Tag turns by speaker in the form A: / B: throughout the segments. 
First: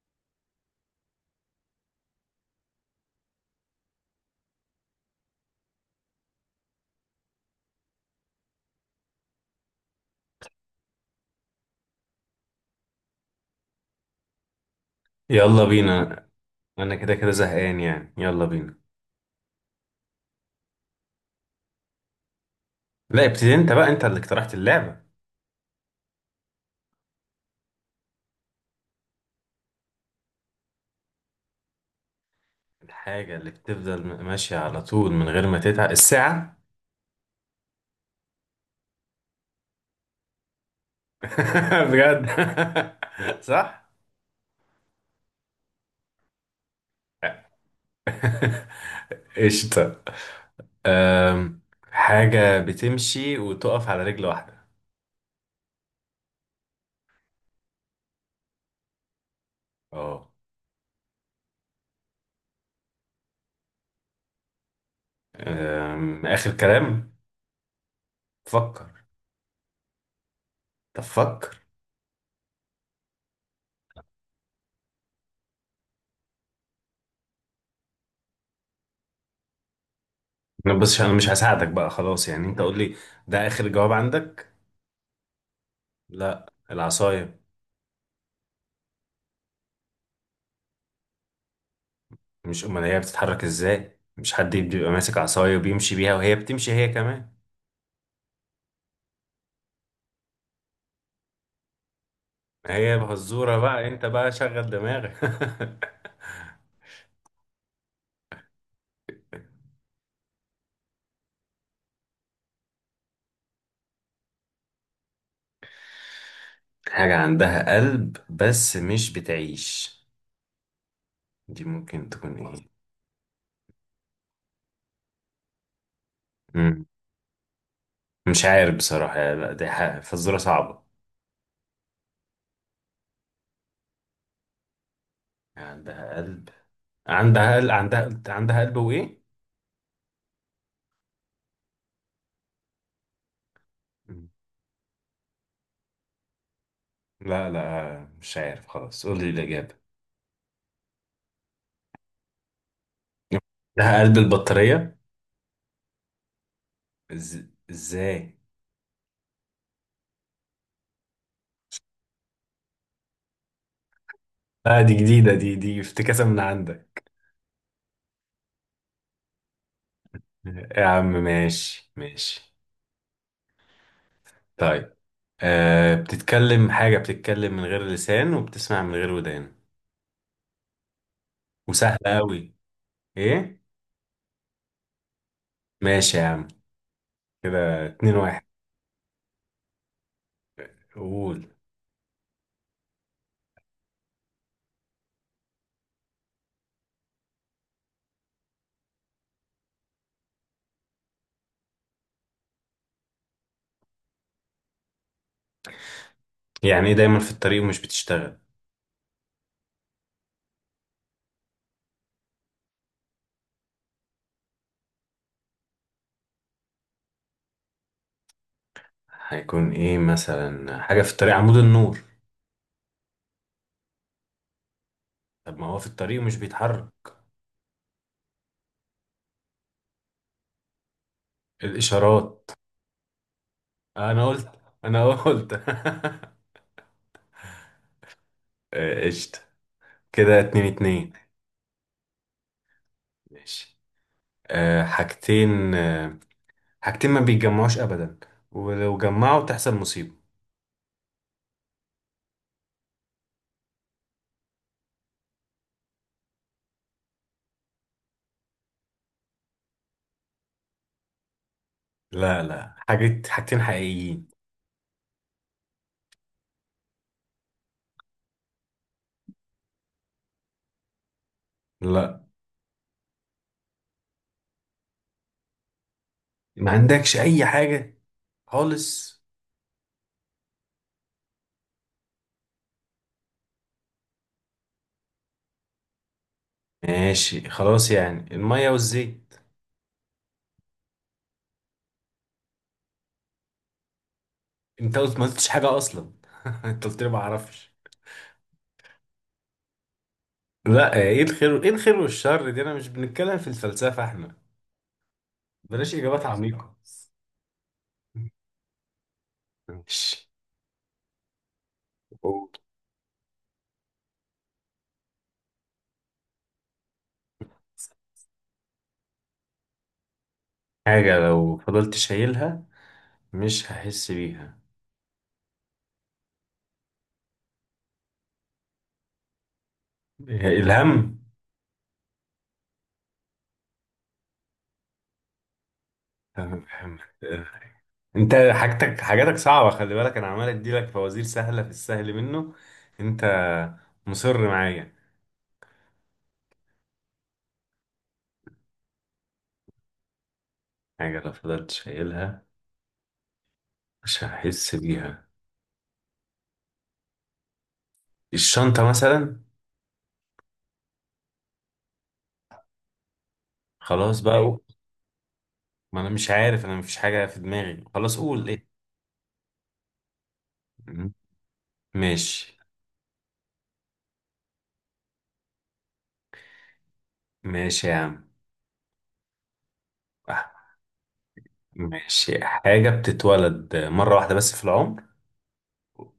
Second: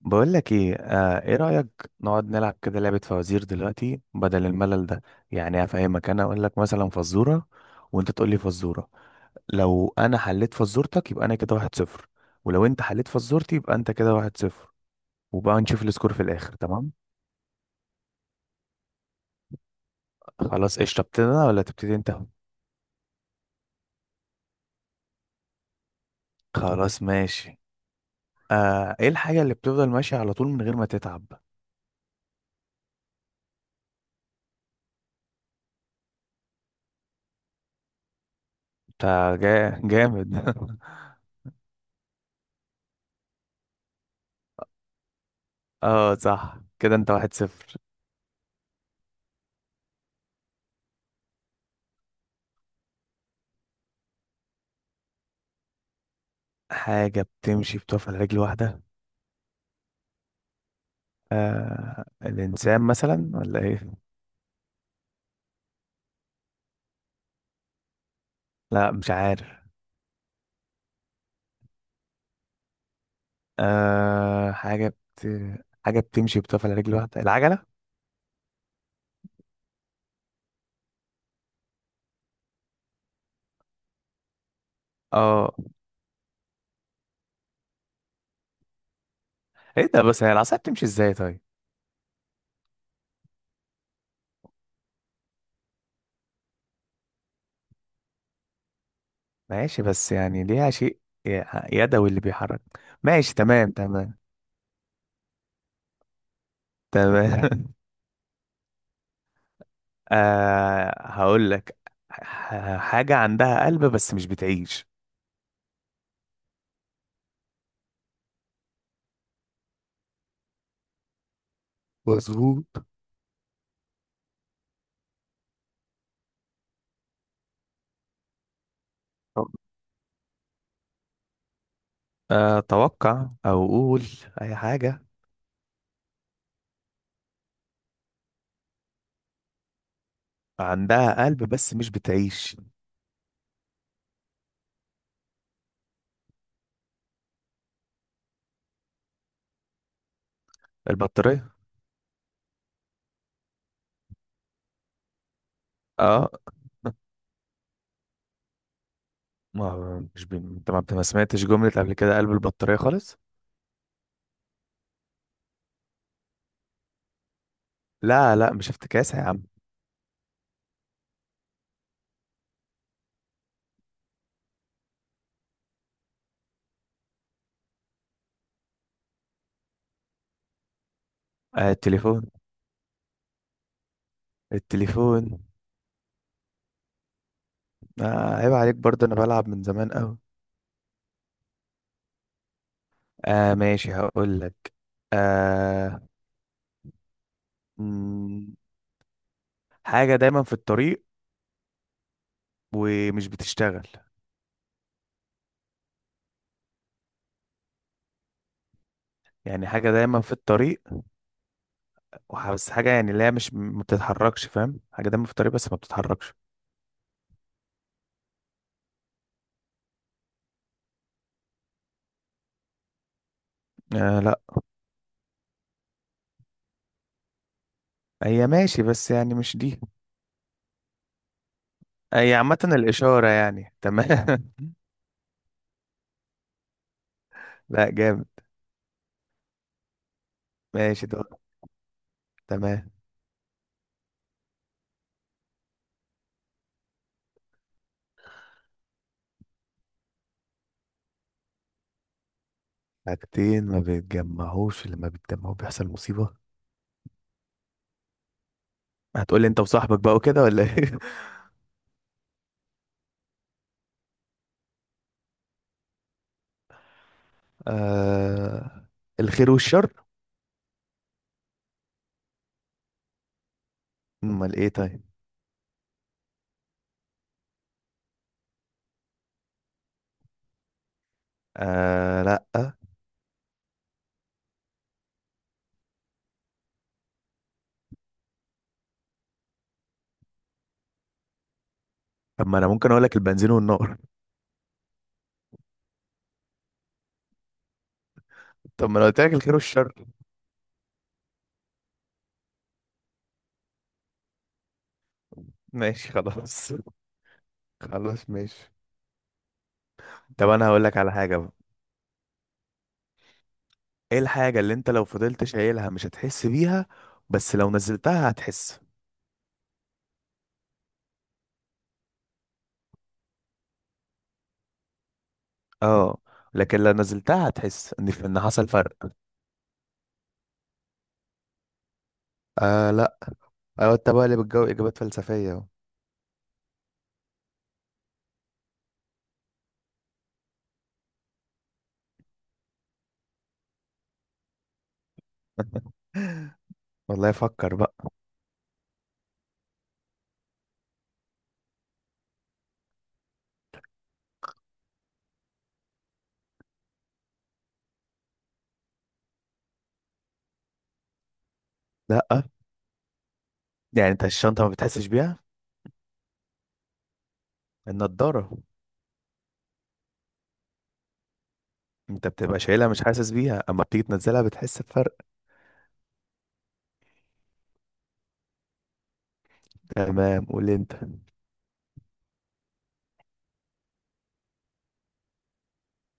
A: بقول لك ايه، ايه رأيك نقعد نلعب كده لعبة فوازير دلوقتي بدل الملل ده؟ يعني افهمك، انا اقول لك مثلا فزورة وانت تقول لي فزورة. لو انا حليت فزورتك يبقى انا كده 1-0، ولو انت حليت فزورتي يبقى انت كده 1-0، وبقى
B: يلا
A: نشوف السكور في
B: بينا.
A: الاخر. تمام؟
B: انا كده كده زهقان يعني، يلا بينا.
A: خلاص، ايش، ابتدي انا ولا تبتدي انت؟
B: لا ابتدي انت بقى، انت اللي اقترحت اللعبة.
A: خلاص ماشي. ايه الحاجة اللي بتفضل ماشية على طول من غير ما تتعب؟
B: الحاجة اللي بتفضل ماشية على طول من غير ما تتعب الساعة.
A: انت. جامد.
B: بجد. صح.
A: اه صح، كده انت 1-0.
B: قشطة. أم، حاجة بتمشي وتقف على رجل واحدة.
A: حاجة بتمشي بتقف على رجل واحدة.
B: اه.
A: الإنسان مثلا ولا إيه؟
B: آخر كلام، فكر.
A: لا، مش عارف.
B: طب فكر.
A: آه حاجة بت... حاجة بتمشي بتقف على رجل واحدة، العجلة؟
B: أنا بس، أنا مش هساعدك بقى، خلاص يعني، أنت قول لي. ده آخر جواب عندك؟
A: اه.
B: لا، العصاية.
A: ايه ده؟ بس هي العصاية بتمشي ازاي طيب؟
B: مش امال هي بتتحرك ازاي؟ مش حد بيبقى ماسك عصايه وبيمشي بيها، وهي بتمشي هي كمان.
A: ماشي، بس يعني ليها شيء ي- يدوي اللي بيحرك.
B: هي
A: ماشي،
B: بهزوره،
A: تمام
B: بقى انت
A: تمام.
B: بقى شغل دماغك.
A: تمام. هقول لك. حاجة عندها قلب بس مش بتعيش.
B: حاجه عندها قلب بس مش بتعيش، دي ممكن تكون ايه؟
A: مظبوط.
B: مم. مش عارف بصراحه، لا دي حاجة فزوره صعبه.
A: اتوقع او اقول اي حاجه.
B: عندها قلب؟ عندها قلب؟ عندها قلب وايه؟
A: عندها قلب بس مش بتعيش.
B: مم. لا لا مش عارف، خلاص قول لي الاجابه.
A: البطاريه.
B: عندها قلب البطاريه؟
A: اه.
B: إز- ازاي؟
A: ما مش بي... انت ما سمعتش جملة قبل كده قلب البطارية خالص.
B: لا دي جديده، دي افتكاسه من عندك.
A: لا، لا، مش افتكاسة يا عم.
B: يا عم ماشي ماشي. طيب، أه بتتكلم، حاجة بتتكلم من غير لسان وبتسمع من غير ودان، وسهلة
A: التليفون.
B: أوي. إيه؟
A: التليفون.
B: ماشي يا عم، كده اتنين واحد.
A: عيب عليك برضه، انا بلعب من زمان قوي.
B: قول.
A: ماشي، هقول لك. آه مم، حاجة دايما في الطريق ومش بتشتغل.
B: يعني إيه دايما في الطريق ومش بتشتغل؟
A: يعني حاجة دايما في الطريق، بس حاجة يعني اللي هي مش ما بتتحركش، فاهم؟ حاجة دايما في الطريق بس ما بتتحركش.
B: هيكون إيه مثلا؟ حاجة في الطريق، عمود النور.
A: لا،
B: طب ما هو في الطريق ومش بيتحرك.
A: هي ماشي بس يعني مش دي. هي
B: الإشارات.
A: عامة الإشارة يعني.
B: أنا قلت،
A: تمام.
B: أنا قلت.
A: لا، جامد.
B: آه، قشطة. كده اتنين
A: ماشي
B: اتنين.
A: ده. تمام.
B: ماشي. أه حاجتين، أه، حاجتين ما بيتجمعوش ابدا، ولو جمعوا تحصل مصيبة.
A: حاجتين ما بيتجمعوش لما بيتجمعوا بيحصل مصيبة. هتقولي انت وصاحبك بقى وكده ولا ايه؟
B: لا لا، حاجات، حاجتين حقيقيين.
A: آه... الخير والشر.
B: لا،
A: امال ايه طيب؟
B: ما عندكش اي حاجة خالص.
A: لا.
B: ماشي، خلاص يعني، المية والزيت.
A: طب ما انا ممكن اقول لك البنزين والنار.
B: انت قلت، ما قلتش حاجة اصلا. انت قلت لي ما اعرفش.
A: طب ما انا قلت لك الخير والشر.
B: لا ايه الخير، ايه الخير والشر دي؟ انا مش بنتكلم في الفلسفة احنا، بلاش
A: ماشي
B: اجابات
A: خلاص.
B: عميقة.
A: خلاص ماشي.
B: ماشي.
A: طب انا هقول لك على حاجة بقى.
B: قول.
A: ايه الحاجة اللي انت لو فضلت شايلها مش هتحس بيها، بس لو نزلتها هتحس؟
B: حاجة لو فضلت شايلها مش هحس بيها؟
A: اه، لكن لو نزلتها هتحس ان حصل فرق.
B: إيه، الهم.
A: لا. ايوه، انت بقى اللي بتجاوب اجابات فلسفية اهو.
B: انت حاجتك، حاجاتك صعبة، خلي بالك انا عمال اديلك فوازير سهلة، في السهل منه. انت مصر معايا.
A: والله فكر بقى.
B: حاجة لو فضلت شايلها مش هحس بيها، الشنطة مثلا.
A: لا، يعني
B: خلاص
A: انت
B: بقى، ايوه قول.
A: الشنطة ما بتحسش بيها.
B: ما انا مش عارف، انا مفيش حاجة في دماغي، خلاص قول
A: النضارة.
B: ايه. مم.
A: انت
B: ماشي.
A: بتبقى شايلها مش حاسس بيها، اما بتيجي تنزلها بتحس بفرق.
B: ماشي يا عم.
A: تمام.
B: آه،
A: قول انت.
B: ماشي، حاجة بتتولد مرة واحدة بس في العمر،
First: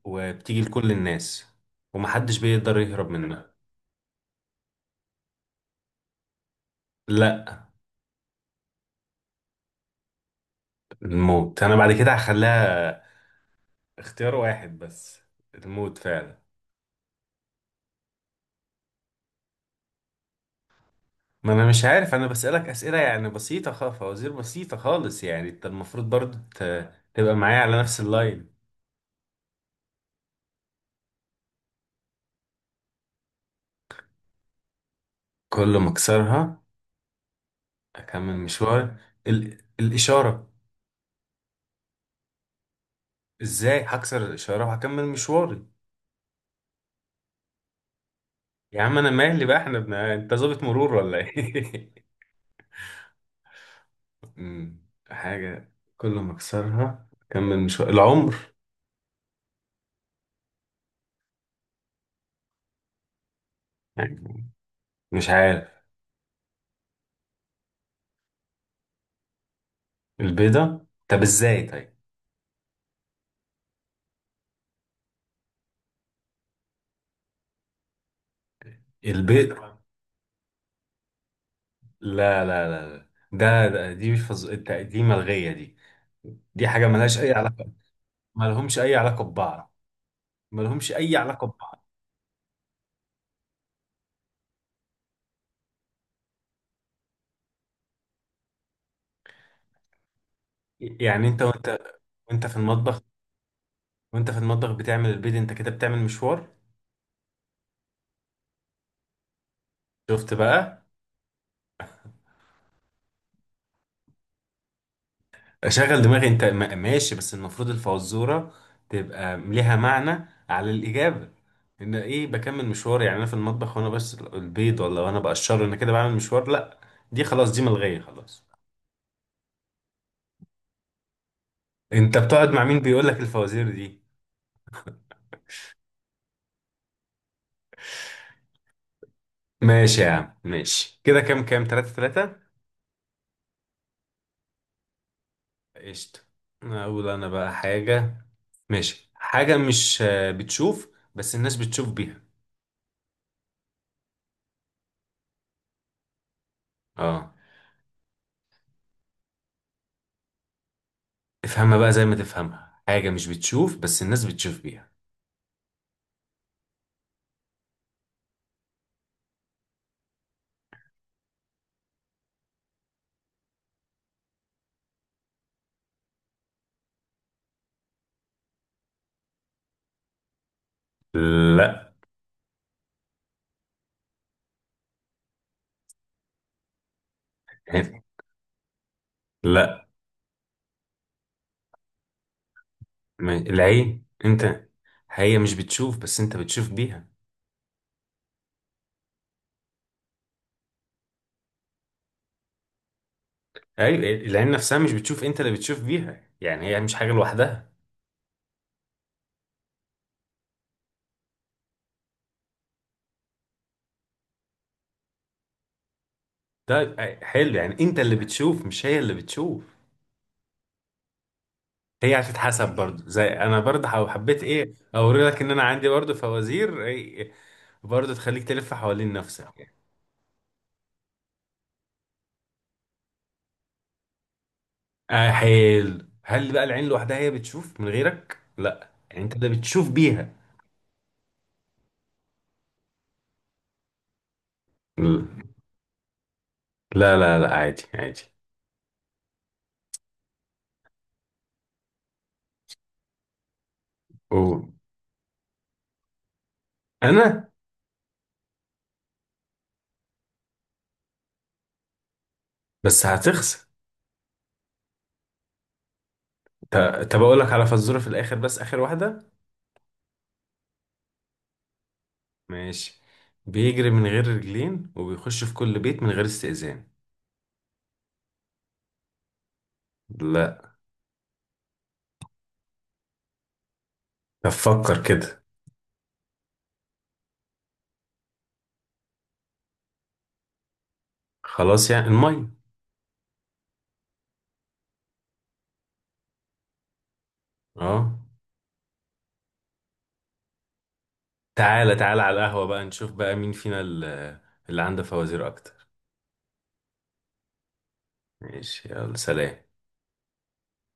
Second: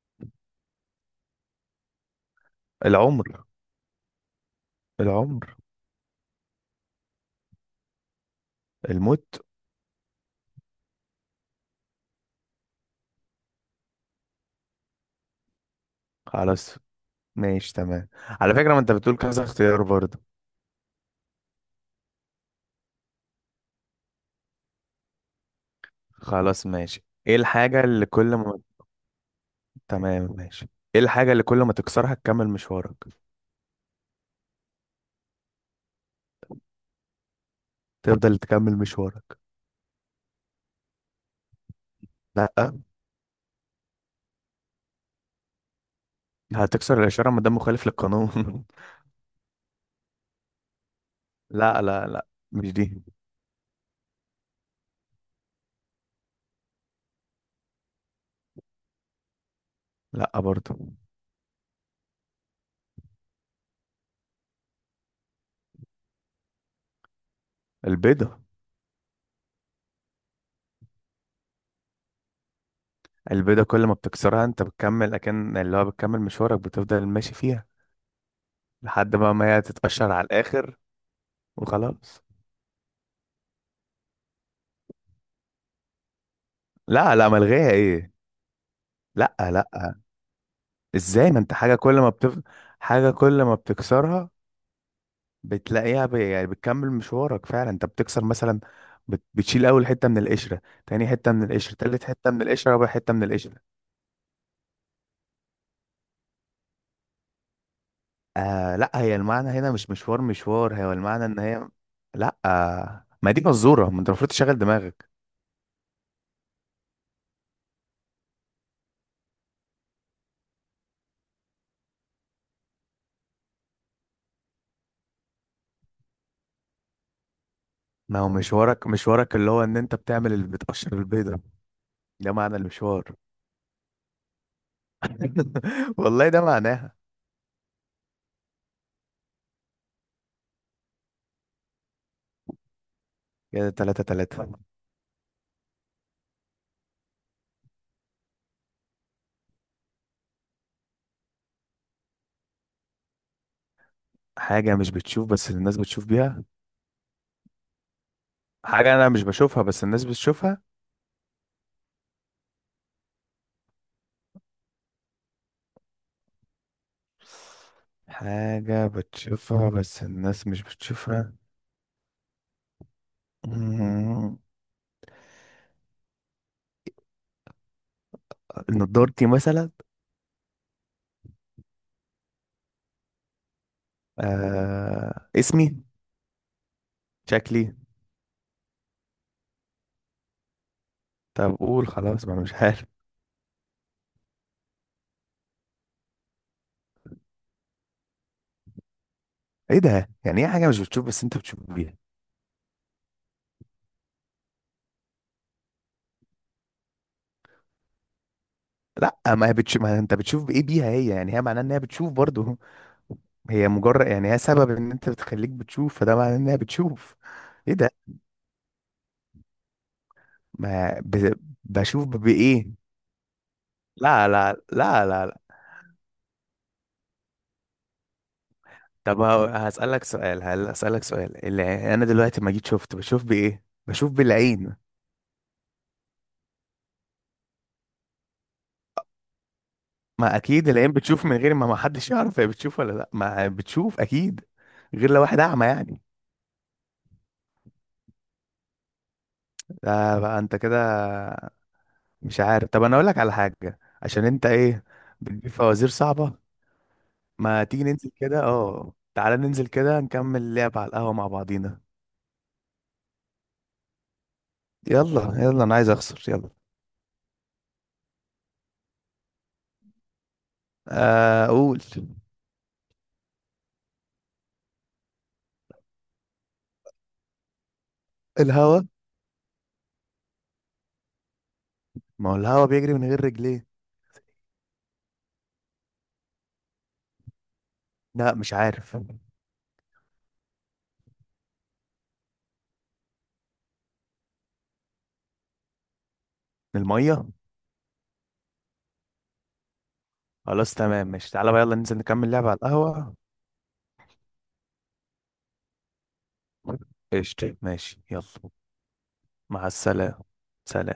B: وبتيجي لكل الناس، ومحدش بيقدر يهرب
A: العمر.
B: منها.
A: العمر.
B: لا.
A: الموت.
B: الموت؟ انا بعد كده هخليها اختيار واحد بس. الموت فعلا.
A: خلاص، ماشي، تمام. على فكرة ما انت بتقول كذا اختيار برضه.
B: ما انا مش عارف، انا بسألك اسئلة يعني بسيطة خالص، فوازير بسيطة خالص، يعني انت المفروض برضو
A: خلاص ماشي،
B: تبقى
A: ايه
B: معايا على
A: الحاجة
B: نفس
A: اللي كل
B: اللاين.
A: ما تمام ماشي. ايه الحاجة اللي كل ما تكسرها تكمل مشوارك؟
B: كل ما اكسرها اكمل
A: تفضل تكمل
B: مشواري؟
A: مشوارك.
B: الاشارة.
A: لا،
B: ازاي هكسر الاشارة وهكمل مشواري؟
A: هتكسر الإشارة ما دام مخالف للقانون.
B: يا عم انا مالي بقى، احنا انت ظابط مرور ولا
A: لا،
B: ايه؟
A: لا، لا، مش دي.
B: أمم، حاجة كل ما اكسرها اكمل مشواري، العمر؟
A: لا برضه.
B: يعني مش عارف.
A: البيضة.
B: البيضة؟ طب ازاي طيب؟
A: البيضة كل ما بتكسرها انت بتكمل اكن اللي هو بتكمل مشوارك بتفضل ماشي فيها لحد ما
B: البيض؟
A: ما هي تتقشر على الاخر وخلاص.
B: لا لا لا لا. ده دي مش فز... الت- دي ملغية دي، دي حاجة
A: لا،
B: ملهاش
A: لا،
B: أي
A: ملغيها
B: علاقة.
A: ايه؟
B: ملهمش أي علاقة
A: لا، لا.
B: ببعض. ملهمش أي
A: ازاي، ما
B: علاقة
A: انت
B: ببعض.
A: حاجة كل ما بتكسرها بتلاقيها يعني بتكمل مشوارك. فعلا انت بتكسر مثلا بتشيل اول حتة من القشرة، تاني
B: يعني
A: حتة
B: أنت،
A: من القشرة،
B: وأنت،
A: تالت حتة من
B: وأنت في
A: القشرة، رابع
B: المطبخ،
A: حتة من القشرة.
B: وأنت في المطبخ بتعمل البيض، أنت كده بتعمل مشوار؟
A: لا، هي المعنى هنا مش مشوار،
B: شفت بقى.
A: مشوار هو المعنى ان هي. لا، ما دي مزورة، ما انت المفروض تشغل دماغك.
B: أشغل دماغي، أنت ماشي، بس المفروض الفزورة تبقى ليها معنى على الإجابة، إن إيه بكمل مشوار؟ يعني أنا في المطبخ وأنا بس البيض، ولا وأنا بقشره أنا كده بعمل مشوار؟ لا، دي خلاص، دي ملغية
A: ما هو
B: خلاص.
A: مشوارك، مشوارك اللي هو ان انت بتعمل اللي بتقشر البيضة.
B: أنت
A: ده
B: بتقعد
A: معنى
B: مع مين بيقول
A: المشوار.
B: لك الفوازير دي؟
A: والله ده معناها.
B: ماشي يا عم ماشي، كده كام كام، تلاتة تلاتة.
A: كده 3-3.
B: قشطة. أقول أنا بقى حاجة. ماشي، حاجة مش آه، بتشوف، بس الناس بتشوف بيها.
A: حاجة مش بتشوف بس الناس بتشوف بيها.
B: اه.
A: حاجة انا مش بشوفها بس الناس بتشوفها.
B: افهمها بقى زي ما تفهمها، حاجة مش بتشوف بس الناس بتشوف بيها.
A: حاجة بتشوفها بس الناس مش بتشوفها. مم. نضارتي مثلا.
B: لا
A: اسمي، شكلي.
B: لا،
A: طب قول خلاص، ما انا مش عارف.
B: العين. انت، هي مش بتشوف بس انت بتشوف بيها.
A: ايه ده؟ يعني ايه حاجة مش بتشوف بس انت بتشوف بيها؟
B: ايوه العين نفسها مش بتشوف، انت اللي بتشوف بيها، يعني هي مش حاجة لوحدها.
A: لا، ما هي بتشوف، ما انت بتشوف بايه بيها هي، يعني هي معناها ان هي بتشوف برضو. هي مجرد يعني هي سبب ان انت بتخليك بتشوف، فده معناه انها
B: طيب
A: بتشوف.
B: آه، حلو،
A: ايه
B: يعني
A: ده،
B: انت اللي بتشوف مش هي اللي بتشوف.
A: ما بشوف
B: هي
A: بايه؟
B: هتتحسب برضو، زي انا برضو
A: لا،
B: حبيت
A: لا،
B: ايه
A: لا، لا،
B: اوري
A: لا.
B: لك ان انا عندي برضو فوازير إيه، برضو تخليك تلف حوالين
A: طب
B: نفسك يعني.
A: هسألك سؤال، هل هسألك سؤال؟ اللي انا دلوقتي ما جيت شفت بشوف بايه، بشوف بالعين.
B: آه حلو، هل بقى العين لوحدها هي بتشوف من غيرك؟ لا، يعني انت اللي بتشوف بيها.
A: ما اكيد العين بتشوف من غير ما حدش يعرف هي بتشوف ولا لا، ما بتشوف اكيد. غير لو واحد اعمى يعني.
B: لا لا لا، عادي عادي.
A: ده بقى انت كده. مش عارف، طب انا اقول لك على حاجة عشان انت
B: و...
A: ايه. بتجيب فوازير صعبة.
B: انا.
A: ما تيجي ننزل كده، اه، تعالى ننزل كده نكمل لعب على القهوة مع بعضينا.
B: بس هتخسر.
A: يلا، يلا، انا عايز اخسر. يلا.
B: ط- طب اقول لك على فزوره في الاخر، بس اخر واحده.
A: اقول.
B: ماشي. بيجري من غير رجلين وبيخش في كل بيت من غير استئذان.
A: الهوا.
B: لا.
A: ما هو الهوا بيجري من غير رجليه.
B: طب فكر كده.
A: لا، مش عارف.
B: خلاص يعني، الميه.
A: المية.
B: اه.
A: خلاص تمام ماشي، تعالى بقى يلا
B: تعالى
A: ننزل
B: تعالى
A: نكمل
B: على
A: لعب على
B: القهوة بقى، نشوف
A: القهوة.
B: بقى مين فينا اللي، اللي عنده فوازير أكتر.
A: قشطة، ماشي، يلا.
B: ماشي يلا، سلام.
A: مع السلامة. سلام.